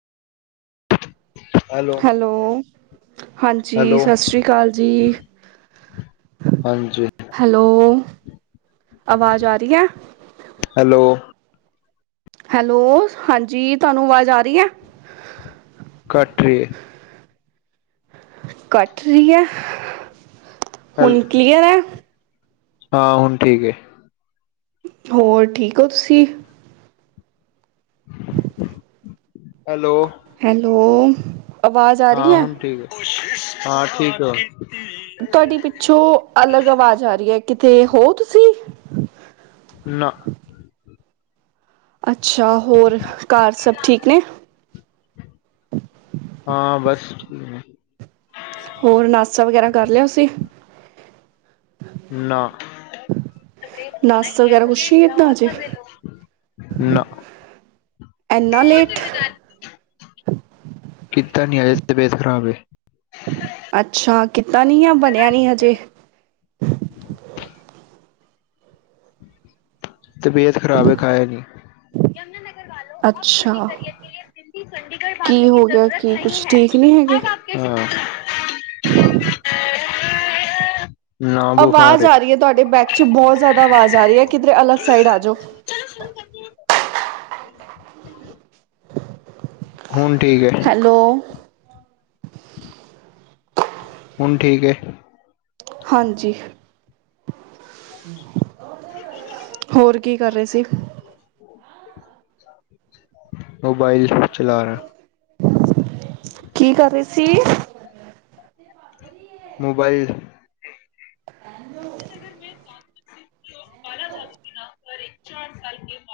Hello [inaudible] ਹਾਂਜੀ hello ਛਸ਼੍ਰੀ ਕਾਲ ਜੀ। ਹਾਂਜੀ ਹੈਲੋ [inaudible] ਅਵਾਜ਼ ਆ ਰਹੀ ਐ। ਹੈਲੋ। ਹੈਲੋ, ਹਾਂਜੀ, ਤੁਹਾਨੂੰ ਆਵਾਜ਼ ਆ ਰਹੀ ਐ। ਕੱਟ ਰਹੀ ਐ। ਕੱਟ ਰਹੀ ਐ, ਹੈਲ ਹੁਣ ਕਲੀਅਰ ਐ। ਹਾਂ ਹੁਣ ਠੀਕ ਐ। ਹੋਰ ਠੀਕ ਓ ਤੁਸੀਂ? ਹੈਲੋ। ਹੈਲੋ। ਆਵਾਜ਼ ਆ ਰਹੀ ਹਾਂ ਹੈ ਹੁਣ ਠੀਕ ਐ ਹਾਂ ਠੀਕ ਆ। ਤੁਹਾਡੀ ਪਿੱਛੋਂ ਅਲੱਗ ਅਵਾਜ਼ ਆ ਰਹੀ ਏ, ਕਿਤੇ ਹੋ ਤੁਸੀਂ? ਨਾ। ਅੱਛਾ, ਹੋਰ ਘਰ ਸਭ ਠੀਕ ਨੇ। ਹਾਂ, ਬੱਸ ਠੀਕ। ਹੋਰ ਨਾਸਾ ਵਗੈਰਾ ਕਰ ਲਿਆ ਸੀ। ਨਾ। ਹੋਣਾ ਨਾਸ਼ਤਾ ਹੀ ਹੈ ਵਗੈਰਾ ਕੁਛ ਲੈਟ ਨਹੀਂ ਜਾਓ ਕੀਤਾ ਔਰ ਹਜੇ ਮਜ਼ੇ ਲੋ, ਨਾ। ਐੰਨਾ ਲੇਟ। ਕੀਤਾ ਨੀ ਅਜੇ, ਤਬੀਅਤ ਖਰਾਬ ਏ। ਅੱਛਾ, ਕੀਤਾ ਨੀ, ਜਾਂ ਬਣਿਆ ਨੀ ਹਜੇ। ਤਬੀਅਤ ਖ਼ਰਾਬ ਏ ਖਾਇਆ ਨੀ। ਅੱਛਾ। ਦੀਦੀ ਚੰਡੀਗੜ੍ਹ ਕੀ ਭਾਗਣੇ ਦੀ ਹੋ ਗਿਆ ਜ਼ਰੂਰਤ ਕੀ ਨਹੀਂ ਕੁਛ ਹੈ। ਠੀਕ ਨਹੀਂ ਹੈਗੇ? ਹਰ ਵਖਤ ਹਾਂ' ' [unintelligible] ਆਵਾਜ਼ ਆ ਰਹੀ ਐ ਤੁਹਾਡੇ ਬੈਕ 'ਚ' ਬਹੁਤ ਜ਼ਿਆਦਾ ਆਵਾਜ਼ ਆ ਰਹੀ ਐ ਕਿਧਰੇ ਅਲੱਗ ਸਾਈਡ ਆ ਜਾਓ। ਹੁਣ ਠੀਕ ਏ। ਹੈਲੋ। ਹੁਣ ਠੀਕ ਏ। ਹਾਂਜੀ। ਹੋਰ ਕੀ ਕਰ ਰਹੇ ਸੀ। ਮੋਬਾਈਲ ਚਲਾ ਰਿਹਾ। ਕੀ ਕਰ ਰਹੇ ਸੀ। ਮੋਬਾਈਲ। [unintelligible]